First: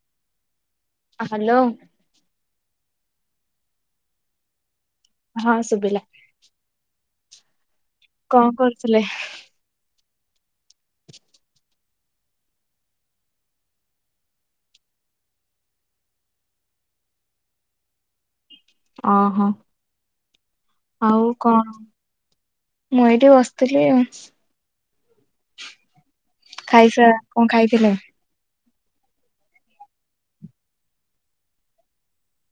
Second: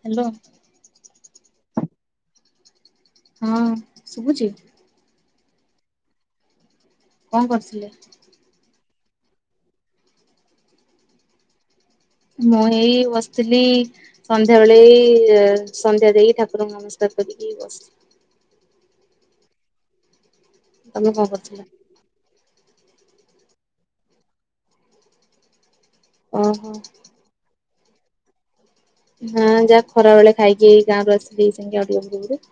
Hello. Hello. ହୁଁ ଶୁଭୁଚି? ହଁ ଶୁଭିଲା। କଣ କରୁଥିଲେ? କଣ କରୁଥିଲେ? ମୁଁ ଏଇ ବସିଥିଲି। ସନ୍ଧ୍ୟା ବେଳେ ଏଇ ସନ୍ଧ୍ୟା ଦେଇକି ଠାକୁରଙ୍କୁ ନମସ୍କାର କରିକି ବସିଚି। ଓହୋ ତମେ ଆଉ କରୁଥିଲ? କଣ ମୁଁ ଏଇଠି ବସିଥିଲି ଆ ଓହୋ ଖାଇସା କଣ ଖାଇଥିଲେ? ହଁ ଯାହା ଖରା ବେଳେ ଖାଇକିଇ ଗାଁ କୁ ଆସିଚି ସେମିତି ଆଉ ଟିକେ ପୂର୍ବରୁ।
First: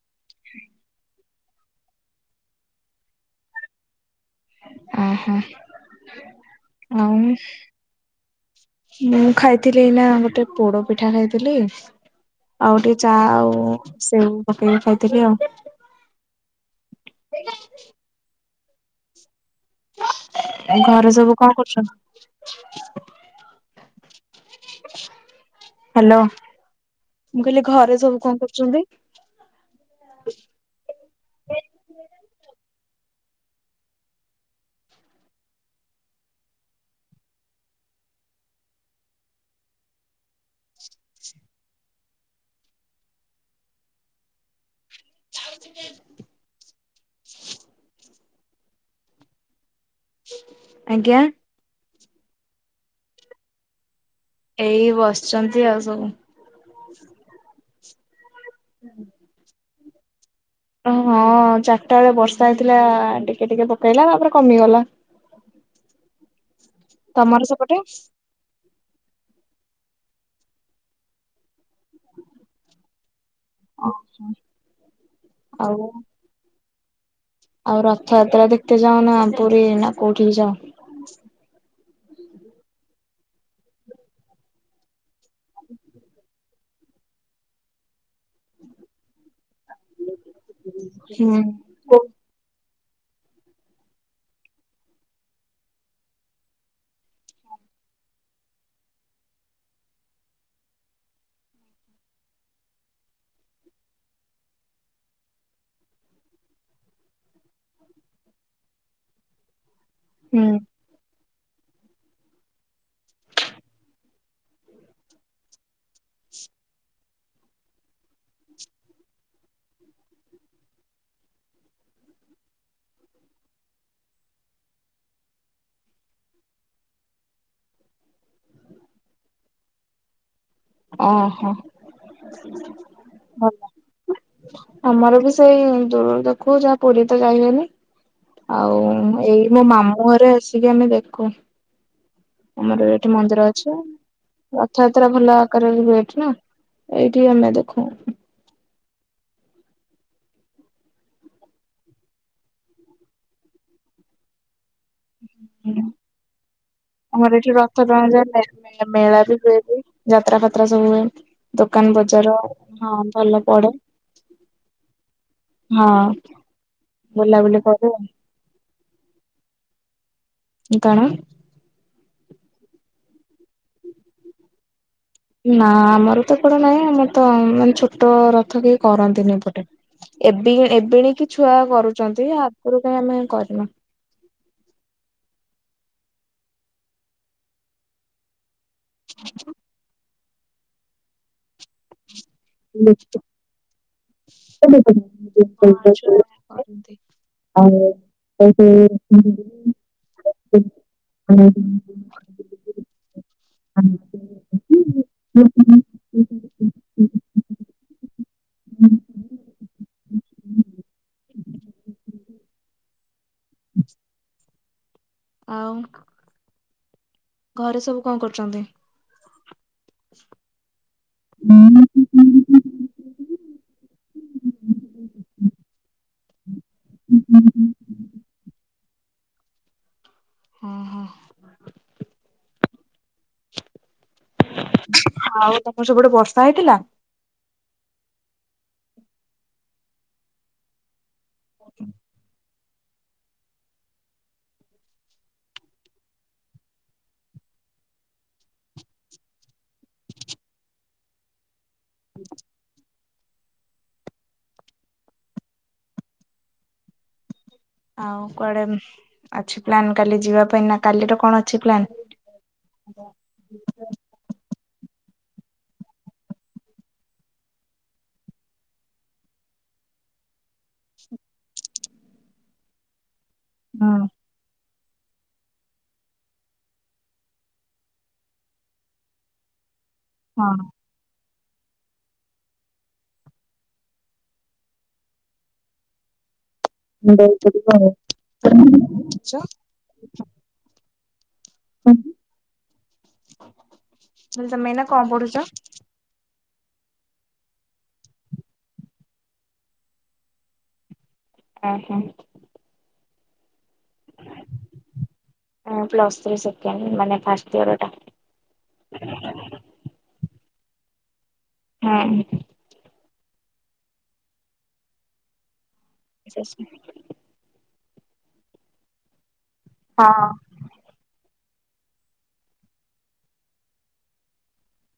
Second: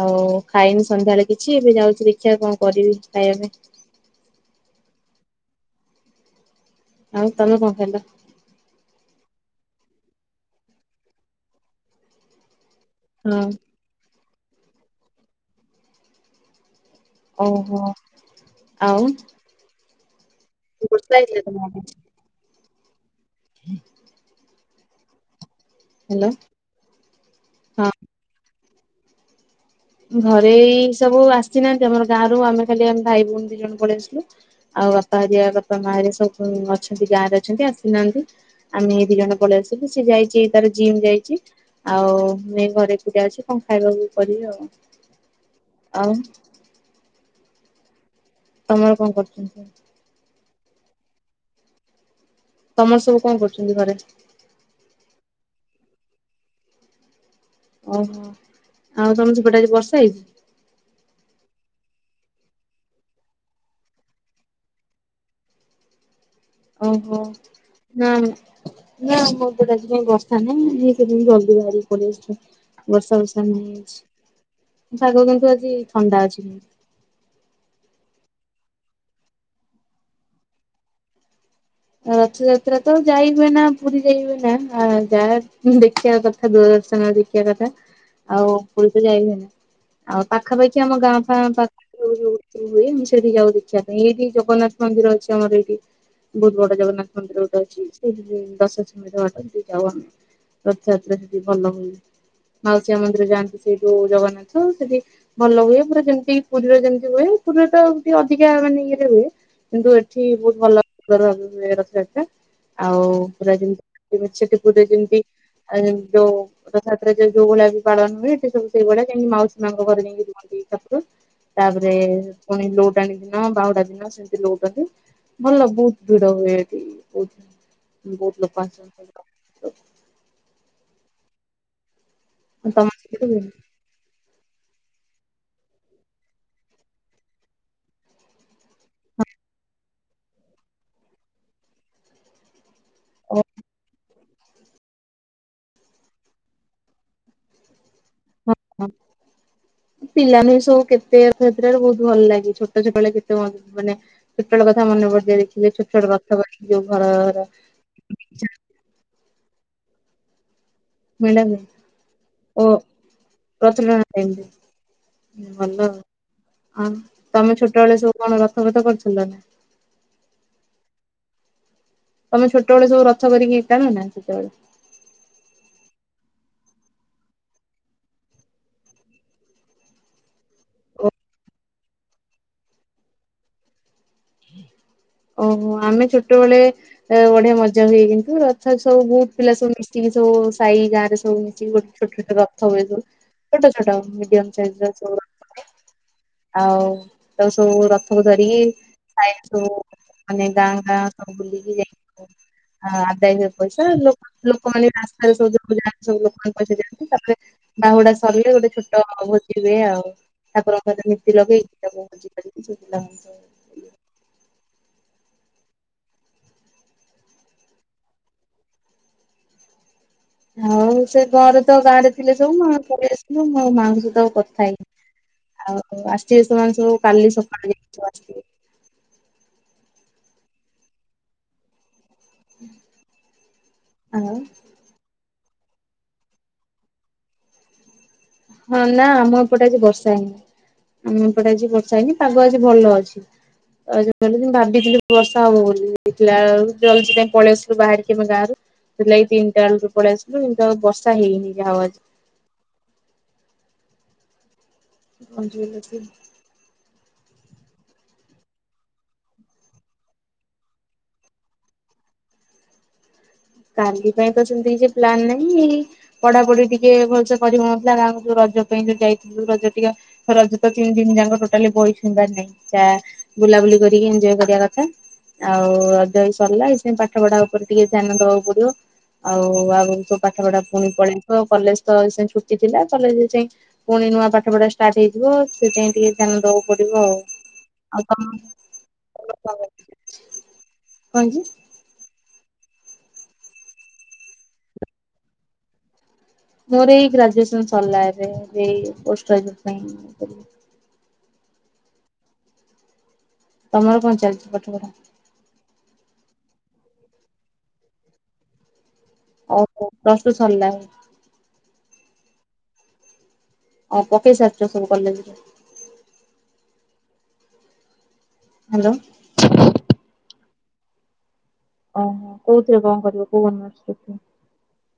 ଆଉ ଖାଇନି ସନ୍ଧ୍ୟାବେଳେ କିଛି ଏବେ ଯାଉଚି ଦେଖିଆ କଣ କରିବି ଖାଇବା ପାଇଁ। ଅ ହୋ ଆଉ ତମେ କଣ ଖାଇଲ? ମୁଁ ଖାଇଥିଲି ଏଇନା ଗୋଟେ ପୋଡ଼ ପିଠା ଖାଇଥିଲି ଆଉ ଟିକେ ଚା ହଁ ଆଉ ସେଉ ପକେଇକି ଖାଇଥିଲି ଆଉ। ଓହୋ ଆଉ। ଘରେ ବର୍ଷା ସବୁ ହେଇଥିଲା କଣ ତମ ଆଡେ? କରୁଛନ୍ତି? ହ୍ୟାଲୋ, ମୁଁ କହିଲି ହଁ ଘରେ ସବୁ କଣ କରୁଛନ୍ତି? ଘରେ ଏଇ ସବୁ ଆସିନାହାଁନ୍ତି। ଆମର ଗାଁ ରୁ ଆମେ ଖାଲି ଆମ ଭାଇ ଭଉଣୀ ଦି ଜଣ ପଳେଇ ଆସିଲୁ। ଆଉ ବାପା ହରିଆ, ବାପା ମାଆ ସବୁ ଅଛନ୍ତି ଗାଁରେ ଅଛନ୍ତି, ଆସିନାହାଁନ୍ତି। ଆମେ ଦି ଜଣ ପଳେଇ ଆସିଲୁ। ସେ ଯାଇଚି ତାର ଜିମ୍ ଯାଇଚି। ଆଉ ମେଁ ଘରେ ଏକୁଟିଆ ଅଛି, କଣ ଖାଇବାକୁ କରିବି ଆଉ? ଆଉ ଚିକେ [unintelligible] ତମର କଣ କରୁଚନ୍ତି ସବୁ? ଆଜ୍ଞା! ତମର ସବୁ କଣ କରୁଚନ୍ତି ଘରେ? ଏଇ ବସିଛନ୍ତି ଆଉ ସବୁ। ଓହୋ! ଆଉ ତମର ସେପଟେ ଆଜି ବର୍ଷା ହେଇଚି? ଓ ହଁ, ଚାରିଟା ବେଳେ ବର୍ଷା ହେଇଥିଲା, ଟିକେ ଟିକେ ପକେଇଲା ତା'ପରେ କମିଗଲା। ଓହୋ! ତମର ସେପଟେ? ହୁଁ। ନାଁ, ଆମର ତ ଆଜିକାଇଁ ବର୍ଷା ନାହିଁ। ଇଏ କେବେ ବି ଜଲ୍ ଦି ବାହାରିକି ପଳି ଆସିଛନ୍ତି। ବର୍ଷା ଫର୍ଷା ନାହିଁ ଓହୋ ଆଜି। ପାଗ କିନ୍ତୁ ଆଜି ଆଉ ଥଣ୍ଡା ଅଛି [unintelligible] ଆଉ ରଥଯାତ୍ରା ଦେଖିତେ ଯାଅ ନା, ପୁରୀ ନା କୋଉଠିକି ଯାଅ। ରଥଯାତ୍ରା ତ ଯାଇ ହୁଏନା, ପୁରୀ ଯାଇ ହୁଏନା। ଆ ଯା ଦେଖିବା କଥା ଦୂରଦର୍ଶନରେ। ଦେଖିବା କଥା। ଆଉ ପୁରୀ ତ ଯାଇ ହୁଏନି, ଆଉ ପାଖାପାଖି ଆମ ଗାଁ ହୁଁ। ଫାଁ ପାଖ ଯୋଉ ଯୋଉତି ହୁଏ, ମୁଁ ସେଇଠି ଯାଉ ଦେଖିବା ପାଇଁ ଏଇଠି ଜଗନ୍ନାଥ ମନ୍ଦିର ଅଛି, ଆମର ଏଇଠି। ବହୁତ ବଡ଼ ଜଗନ୍ନାଥ ମନ୍ଦିର ଗୋଟେ ଅଛି। ସେଇଠିକି ଦଶ ସେଖେଣ୍ତେର ବାଟ ଯାଉ ଆମେ। ରଥଯାତ୍ରା ସେଠି ଭଲ ହୁଏ। ମାଉସୀ ମାଁ ମନ୍ଦିର ଯାଆନ୍ତି ସେଇଠୁ ଜଗନ୍ନାଥ, ସେଠି ଭଲ ହୁଏ, ପୁରା ଯେମିତି ପୁରୀରେ ଯେମିତି ହୁଏ, ପୁରୀରେ ତ ଅଧିକା ମାନେ ଇଏରେ ହୁଏ। କିନ୍ତୁ ଏଠ୍ ଠି ହୁଁ ବହୁତ ଭଲ, ତାଙ୍କର ମେୟର ସହିତ। ଆଉ, ପୁରା ଯେମତି [unintelligible] ଯୋଉ ରଥଯାତ୍ରା ଯେ ଯୋଉ ଭଳିଆ ବି ପାଳନ ହୁଏ, ସେ ସବୁ ସେଇ ଭଳିଆ ଯାଇଁକି ମାଉସୀ ମାଆଁ ଙ୍କ ଘରେ ଯାଇକି ରୁହନ୍ତି ସାତଦିନ। ତା'ପରେ ପୁଣି ଲୌଟାଣି ଦିନ, ବାହୁଡ଼ା ଦିନ ସେମିତି ଲୋଉଟନ୍ତି। ଭଲ ବହୁତ ଭିଡ଼ ହୁଏ ଏଠି। ବହୁତ ବହୁତ ଲୋକ ଆସନ୍ତି [unintelligible] ଅ, ହଁ, ତମ ସେଠି ହୁଏନି? ଭଲ। ଆମର ବି ସେଇ ଦୂରରୁ ଦେଖୁ। ଯାହା ପୁରୀ ତ ଯାଇ ହୁଏନି। ଆଉ-ଉଁ ଏଇ ମୋ ମାମୁଁ ଘରେ ଆସିକି ଆମେ ଦେଖୁ। ଆମର ଏଠି ମନ୍ଦିର ଅଛିଁ। ରଥଆତ୍ରା ଭଲ ଆକାରରେ ହୁଏ ଏଠି ନା। ଏଇଠି ଆମେ ଦେଖୁଁ। ହଁ ହଁ। ପିଲାମାନେ ସଉ କେତେ ରଥଆତ୍ରା ରେ ବହୁତ ଭଲ ଲାଗେ, ଛୋଟ ଛୋଟବେେଳେ ଯେତେ [unintelligible] ମାନେ ଛୋଟୋଳ କଥା ମନେ ପଡିଯାଏ, ଦେଖିଲେ ଛୋଟ ଛୋଟ [unintelligible] ଯୋଉ ଘରର [unintelligible] ମେଳା ବି ହୁଏ ବି ଯାତ୍ରା ଫାତ୍ରା ସବୁ ହୁଏ। ମେଳା ହୁଏ। ଦୋକାନ ବଜାର ଓ ହଁ ଭଲ ପଡେ ପ୍ରଥମା [unintelligible] ଭଲ ଅ। ହଁ ଆଉ ତମେ ବୁଲାବୁଲି କରୁ ଛୋଟବେେଳେ ସବୁ କଣ ରଥଫଥ କରୁଥିଲ ନା? କଣ? ତମେ ଛୋଟବେଳେ ସବୁ ରଥ କରିକି ଟାଣନା ସେତେବେଳେ? ନାଁ, ଆମର ତ ଏପଟେ ନାହିଁ ଆମର ତ ମାନେ ଛୋଟ ରଥ କେହି କରନ୍ତିନି ଏପଟେ। ଏବି ଓ ଏବିଣିକି ଛୁଆ କରୁଛନ୍ତି। ଆଗରୁ କାଇଁ ଆମେ କରିନୁ। ଓହୋ! ଆମେ ଛୋଟବେଳେ ବଢିଆ ମଜା ହୁଏ କିନ୍ତୁ, ରଥ ସବୁ ବହୁତ ପିଲା ସବୁ ମିଶ୍ ଟିବି ସବୁ ସାଇ ଗାଁ ରେ ସବୁ ହଉଛି, ଗୋଟେ ଛୋଟ ଛୋଟ ରଥ ହୁଏ ସବୁ। ଛୋଟ ଛୋଟ ମିଡିୟମ୍ ସାଇଜର ସବୁ [inaudible] ଆଉ ତା ସବୁ ରଥ୍ ସବୁ ଧରିକି ଖାଇଲୁ ମାନେ, ଗାଁ ଗାଁ ସବୁ ବୁଲିକି ଯାଇଥୁ ଆ-ଆଦାୟ ହୁଏ ପଇସା। ଲ ଲୋକମାନେ ରାସ୍ତାରେ ସବୁ ଯ ଯାନ୍ତି ସବୁ, ଲୋକମାନେ ପଇସା ଦିଅନ୍ତି, ତା'ପରେ ବାହୁଡା ସରିଲେ ଗୋଟେ ଛୋଟ-ଅ ଭୋଜି ହୁଏ ଆଉ। ତା'ପର ନୀତି ଲଗେଇକି, ତା [inaudible] ପିଲା? [inaudible] ଆଉ ଘରେ ସବୁ କଣ କରୁଚନ୍ତି? ହଉ ସେ ଘରେ ତ ଗାଁ ରେ ଥିଲେ ସବୁ, ମୁଁ ପଳେଇ ଆସଥିଲୁ, ମୁଁ ମାଆଙ୍କ ସହିତ ଆଉ କଥା ହେଇ ଆଉ ଆସିବେ ସେମାନେ ସବୁ କାଲି ସକାଳ ଭିତରେ ଆସିବେ। ହଁ ହଁ। ହୁଁ, ହାଲୋ ଆଉ ତମର ସେପଟେ ବର୍ଷା ହେଇଥିଲା? ହଁ, ନା, ଆମ ଏପଟେ ଆଜି ବର୍ଷା ହେଇନି, ଆମ ଏପଟେ ଆଜି ବର୍ଷା ହେଇନି ପାଗ ଆଜି ଭଲ ଅଛି। ଆଉ ଭାବିଥିଲି ବର୍ଷା ହବ ବୋଲି, ଦେଖିଲା ବେଳକୁ ପଳେଇ ଆସଥିଲୁ ବାହାରିକି ଆମ ଗାଁରୁ ବୁଲାଇ ତିନଟା ବେଳକୁ ପଳେଇ ଆସିଲୁ କିନ୍ତୁ ଆ ବର୍ଷା ହେଇନି ଯାହା ଆଜି। ହୁଁ। ମୁଁ ପହଞ୍ଚି ଗଲି ଏଥର। ଆଉ କୁଆଡେ ଅଛି ପ୍ଲାନ୍ କାଲି ଯିବା ପାଇଁ ନା କାଲିର କଣ ଅଛି ପ୍ଲାନ୍? କାଲି ପାଇଁ ତ ସେମିତି କିଛି ପ୍ଲାନ ନାହିଁ। ପଢାପଢି ଟିକେ ଭଲସ କରିହଉନଥିଲା, ଗାଁକୁ ଯୋଉ ରଜ ପାଇଁ ଯୋଉ ଯାଇଥିଲି, ରଜ ଟିକେ ରଜ ତିନି ଦିନ ଯାକ ଟୋଟାଲି ବହି ସୁନ୍ଦାର ନାହିଁ, ଯାହା ବୁଲାବୁଲି ହୁଁ କରିକି ଏଜୟ କରିବା କଥା। ଆଉ ରଜ ହେ ସରିଲା, ଏ ସେ ପାଠ ପଢା ଉପରେ ଟିକେ ଧ୍ୟାନ ଦଉ। ଆଉ ଆଗ ସବୁ ପାଠପଢା ହଁ ପୁଣି ପଳେଇ ତ କଲେଜ ତ ଛୁଟି ଥିଲା, କଲେଜ ଯାଇ ପୁଣି ନୂଆ ପାଠପଢା ଷ୍ଟାର୍ଟ ହେଇଥିବ, ସେ ପାଇଁ ଟିକେ ଧ୍ୟାନ ଦବାକୁ ପଡିବ ଆଉ, ଆଉ କ ହଁଜି। ତମେ ଏନା କଣ ପଢୁଛ? ମୋର ଏଇ ଗ୍ରାଜୁଏସନ ସରିଲା ଏବେ, ପୋଷ୍ଟ ଗ୍ରାଜୁ ପାଇଁ ହ ହୋ। ତମର କଣ ଚାଲିଛି ପାଠ ପଢା? ହଁ, ପ୍ଲସ୍ ଥ୍ରୀ ସେକେଣ୍ଡ ମାନେ ଫାଷ୍ଟ ୟରଟା। ଓ, ପ୍ଲସ ଥ୍ରୀ ସରିଲାଣି? ହଁ। ହଁ ପକେଇ ସାରିଛ, ସବୁ କଲେଜ ରେ [inaudible] ହାଲୋ? ହଁ ଅଁ। ଓହ, କୋଉଥିରେ କଣ କରିବ କୋଉ ଅନର୍ଶରେ ପୁଣି।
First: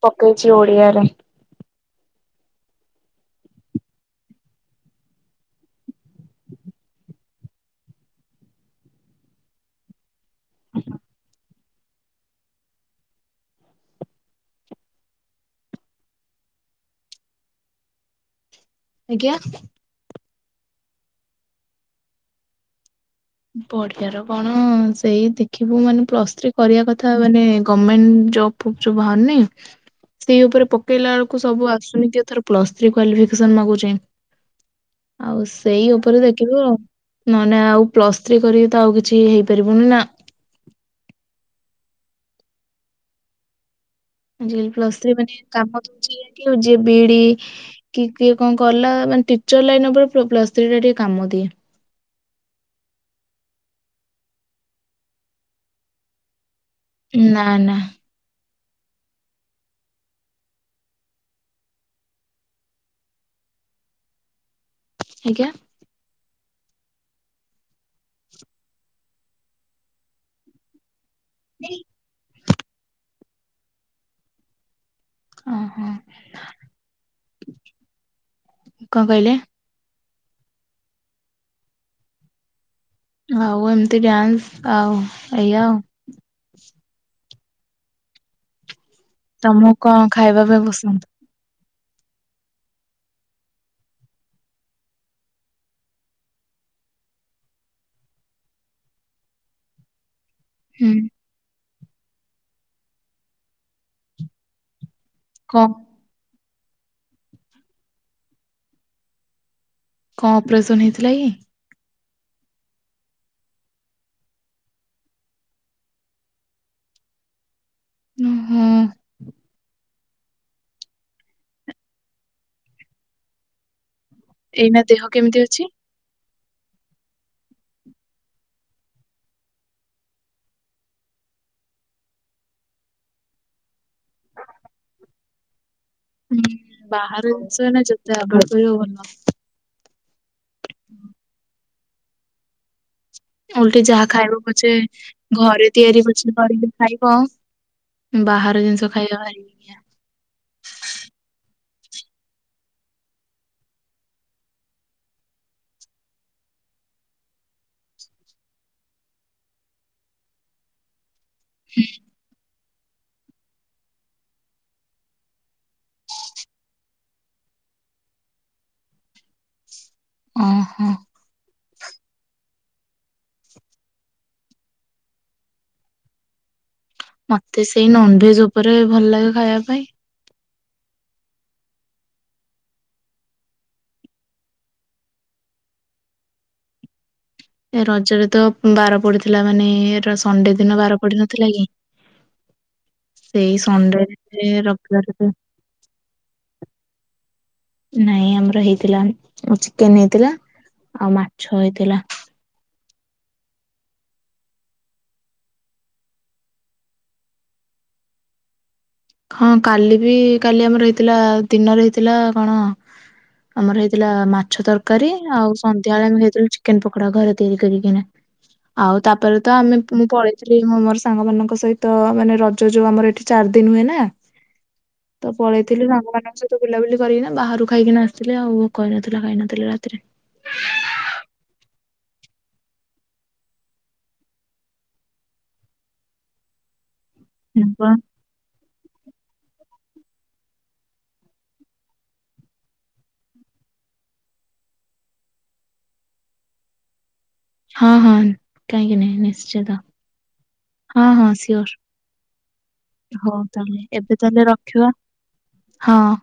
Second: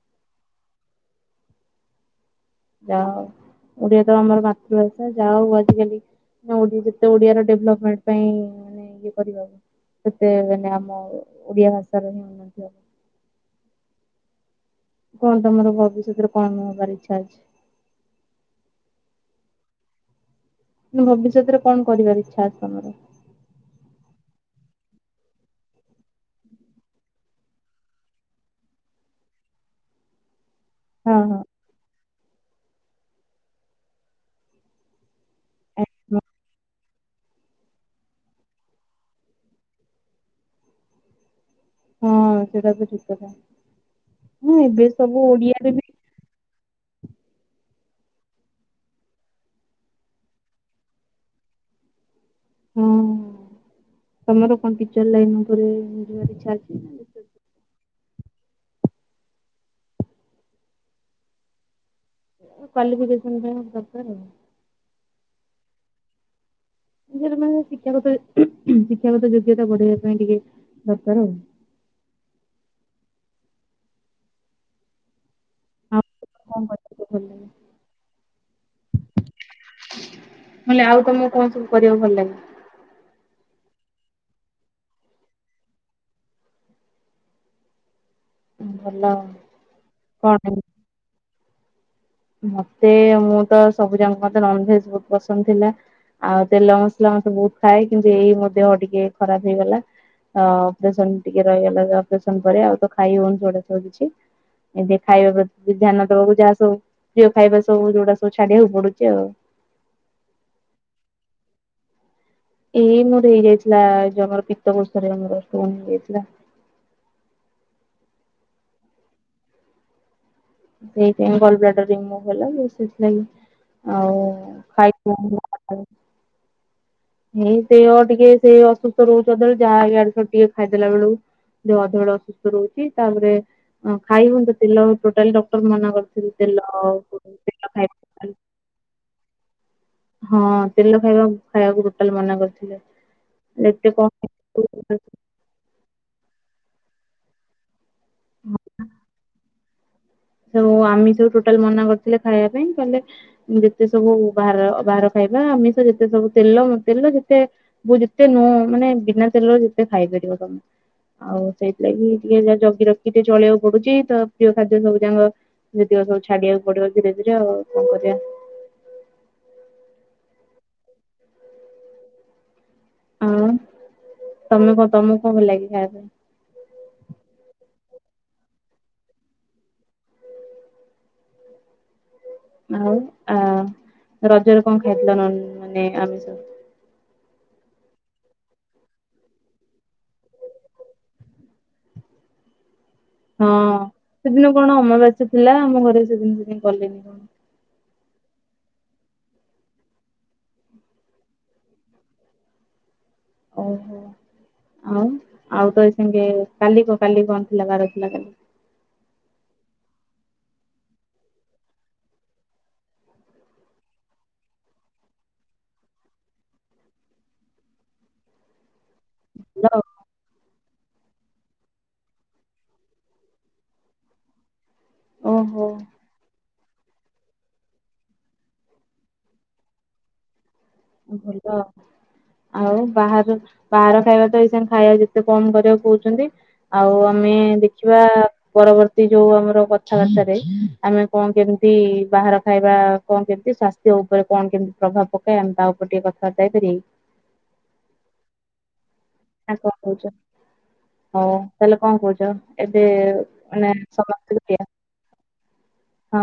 ପକେଇଛି ଓଡିଆରେ। ଯାହା ହଉ, ଓଡିଆ ତ ଆମର ମାତୃଭାଷା, ଯାହା ହଉ ଆଜିକାଲି ଓ ଓଡ଼ି ଯେତେ ଓଡିଆର ଡେଭଲପମେଣ୍ଟ ପାଇଁ ମାନେ ଇଏ କରିବ। ସେତେ ମାନେ ଆମ ଓଡିଆ ଭାଷା ର ହିଁ ଉନ୍ନତି ହବ। କଣ ତମର ଭବିଷ୍ୟତରେ କଣ ହବାର ଇଛା ଅଛି? ଆଜ୍ଞା। ଭବିଷ୍ୟତରେ କଣ କରିବାର ଇଛା ଅଛି ତମର? ପଢ଼ିବାର କଣ ସେଇ ଦେଖିବୁ, ମାନେ ପ୍ଲସ୍ ଥ୍ରୀ କରିବା କଥା, ମାନେ ଗମେଣ୍ଟ ଜବ୍ ଜବ୍ ବାହାରୁନେଇ, ସେଇ ଉପରେ ପ ପକେଇଲା ହଁ ବେଳକୁ ହଁ ସବୁ ଆସୁନି କି ଏଥର ପ୍ଲସ ଥ୍ରୀ କ୍ୱାଲିଫିକେସନ ମାଗୁଛି। ଆଉ ସେଇ ଉପରେ ଆଜ୍ଞା। ଦେଖିବ, ନନେ ଆଉ ପ୍ଲସ ଥ୍ରି କରିକି ତ ଆଉ କିଛି ହେଇପାରିବନି ନା। ହଁ ସେଇଟା ବି ଠିକ୍ କଥା। ହଁ ଯିଏ ଏବେ ପ୍ଲସ ଥ୍ରି ସବୁ ମାନେ ଓଡିଆରେ କାମ ବି ଦଉଛି କି ଯିଏ ବି ଇ ଡି କି କିଏ କଣ କଲା। ମାନେ ଟିଚର ଲାଇନ ଉପରେ ପ୍ଲସ୍ ଥ୍ରୀ ଟା ଟିକେ କାମ ଦିଏ। ହଁ ତମର କଣ ଟିଚର ଲାଇନ ଉପରେ ଯିବାର ଇଚ୍ଛା ଅଛି? ନା ନା। ଏ କ୍ୱାଲିଫିକେସନ ପାଇଁ ଗୋଟେ ଦରକାର। ଆଜ୍ଞା। ନିଜର ମାନେ ଶିକ୍ଷାଗତ ଶିକ୍ଷାଗତ ଯୋଗ୍ୟତା ବଢେଇବା ପାଇଁ ଟିକେ ଦରକାର ଆଉ। [unintelligible] ଅଂହଁ ଆଉ କଣ କରିବାକୁ ଭଲ ଲାଗେ? କଣ କହିଲେ? ମୁଁ କଲି ଆଉ ତମକୁ କଣ ସବୁ କରିବାକୁ ଭଲ ଲାଗେ? ଆଉ ଏମିତି ଡ୍ୟାନ୍ସ ଆଉ ଏଇଆ ଆଉ। ଭଲ। ତମକୁ କଣ ଖାଇବା ପାଇଁ ପସନ୍ଦ? ମତେ ମୁଁ ତ ସବୁ ଜାଙ୍କ ମତେ ନନଭେଜ ବହୁତ୍ ପସନ୍ଦ ଥିଲା। ଆଉ ତେଲ ମସଲା ମତେ ବହୁତ ଖାଏ। କିନ୍ତୁ ଏଇ ମୋ ଦେହ ଟିକେ ଖରାପ ହେଇଗଲା। ହଁ ହୁଁ ଅପରେସନ ଟିକେ ରହିଗଲା ଅପରେସନ ପରେ, ଆଉ ତ ଖାଇ ହଉନି ସେଉଗୁଡ଼ା ସବୁ କିଛି। ଏମତି ଖାଇବା କଣ ପ୍ରତି ଧ୍ୟାନ ଦବାକୁ ଯାହା ସବୁ ପ୍ରିୟ ଖାଇବା ସବୁ ଯୋଉଡା ସବୁ ଛାଡିବାକୁ ପଡୁଛି ଆଉ। କଣ ଅପରେସନ୍ ହେଇଥିଲା କି? ଏଇ ମୋର ହେଇଯାଇଥିଲା ଯୋଉ ଆମର ପିତ୍ତ କୋଷରେ ଷ୍ଟୋନ୍ ହେଇଯାଇଥିଲା। ଓ ହୁଁ। ସେଇଥିପାଇଁ ବ୍ଲଡ ବ୍ଲେଡାର ରିମୁଭ ହେଲା ଯୋଉ ସେଥିଲାଗି ଆଉ ଏଇନା ଖାଇ ଦେହ କେମିତି ଅଛି? ହେଇ ଦେହ ଟିକେ ସେ ଅସୁସ୍ଥ ରହୁଛି ସଦାବେଳେ। ଯାହା ଇଆଡୁ ସିଆଡୁ ଟିକେ ଖାଇଦେଲା ବେଳକୁ। ଦେହ ସବୁବେଳେ ଅସୁସ୍ଥ ରହୁଛି। ତାପରେ ଖାଇ ହୁଅନ୍ତ ତେଲ ଟୋଟାଲି ଡକ୍ଟର ମନା କର ହୁଁ ବାହାର ଜିନିଷ ଏଇନା ଯେତେ ଆଭଏଡ କରିବ ଭଲ। ହଁ ତେଲ ଖାଇବାକୁ ଖାଇବାକୁ ଟୋଟାଲ ମନା କରିଥିଲେ। ଓଲଟି ଏତେ ଯାହା ଖାଇବ ପଛେ କଣ ଘରେ ତିଆରି କରିକି ପଛେ ଖାଇବ ବାହାର ଜିନିଷ ଖାଇବା ଭାରି ଇଏ। ସବୁ ଆମିଷକୁ ଟୋଟାଲ ମନା କରିଥିଲେ ଖାଇବା ପାଇଁ କହିଲେ ଯେତେ ସବୁ ବାହାର ବାହାର ଖାଇବା ଆମିଷ ଯେତେ ସବୁ ତେଲ ତେଲ ଯେତେ ବ ଯେତେ ନୁହଁ ମାନେ ବିନା ତେଲର ଯେତେ ଖାଇପାରିବ ତମେ। ଆଉ ସେଇଥିଲାଗି ଟିକେ ଯ ଜଗି ରଖି ଟିକେ ଚଳିବାକୁ ପଡୁଛି। ତ ପ୍ରିୟ ଖାଦ୍ୟ ସବୁ ତାଙ୍କ ଯେତିକ ସବୁ ଛାଡିବାକୁ ପଡିବ ଧୀରେ ଧୀରେ ଆଉ କଣ କରିବା। ଓ ହଁ। ହଁ ତମେ କ ତମକୁ କଣ ଭଲ ଲାଗେ ଖାଇବା ପାଇଁ? ମତେ ସେଇ ନନଭେଜ ଉପରେ ଭଲ ଲାଗେ ଖାଇବା ପାଇଁ। ଆଉ ଆ ରଜରେ କଣ ଖାଇଥିଲ ନନଭେଜ ମାନେ ଆମିଷ? ଏ ରଜରେ ତ ବାର ପଡିଥିଲା ମାନେ ଏ ସଣ୍ଡେ ଦିନ ବାର ପଡି ନଥିଲା କି। [inaudible] ହଁ ସଣ୍ଡେରେ ସେଦିନ କଣ ରବିବାରରେ ଅମାବାସ୍ୟ ଥିଲା ଆମ ଘରେ ସେଦିନ କିଛି କଲେନି କଣ। ନାଇଁ ଆମର ହେଇଥିଲା ଚିକେନ ହେଇଥିଲା ଆଉ ମାଛ ହେଇଥିଲା। ଓହୋ ଆଉ ଆଉ ତ ଏ ସାଙ୍ଗେ କାଲି କ କାଲି କଣ ଥିଲା ବାର ଥିଲା କାଲି। ହଁ କାଲି ବି କାଲି ଆମର ହେଇଥିଲା ଦିନରେ ହେଇଥିଲା କଣ ଆମର ହେଇଥିଲା ମାଛ ତରକାରୀ ଆଉ ସନ୍ଧ୍ୟାବେଳେ ଆମେ ହେଇଥିଲୁ ଚିକେନ ପକୋଡା ଘରେ ତିଆରି କରିକିନା। ଆଉ ତାପରେ ତ ଆମେ ଭଲ ମୁଁ ପଳେଇ ଥିଲି ମୁଁ ମୋର ସାଙ୍ଗମାନଙ୍କ ସହିତ ମାନେ ରଜ ଯୋଉ ଆମର ଏଠି ଚାରି ଦିନ ହୁଏ ନା। ତ ଓହୋ ପଳେଇଥିଲି ସାଙ୍ଗମାନଙ୍କ ସହିତ। ତ ବୁଲାବୁଲି କରିକିନା ବାହାରୁ ଖାଇକିନା ଆସିଥିଲେ ଆଉ ଭୋକ ହେଇନଥିଲା ଖାଇନଥିଲି ରାତିରେ। ଭଲ। ଆଉ ବାହାର ବାହାର ଖାଇବା ତ ଏଇସଙ୍ଗ ଖାଇବା ଯେତେ କମ କରିବାକୁ କହୁଛନ୍ତି। ଆଉ ଆମେ ଆପଣ- ଦେଖିବା ପରବର୍ତ୍ତୀ ଯୋଉ ଆମର କଥାବାର୍ତ୍ତାରେ ଆମେ କଣ କେମିତି ବାହାର ଖାଇବା କଣ କେମିତି ସ୍ୱା ସେ ଉପରେ କଣ କେମିତି ପ୍ରଭାବ ପକାଏ ଆମେ ତା ଉପରେ ଟିକେ କଥାବାର୍ତ୍ତା ହେଇପାରିବା କି? ହଁ ହଁ କାହିଁକି ନାଇଁ ନି ନା କଣ କହୁଛ? ହଉ ସିଓର ତାହେଲେ କଣ କହୁଛ ଏବେ ହଉ ମାନେ ତାହେଲେ ଏବେ ସମାପ୍ତ ତାହେଲେ କରିବା। ରଖିବା ହଁ।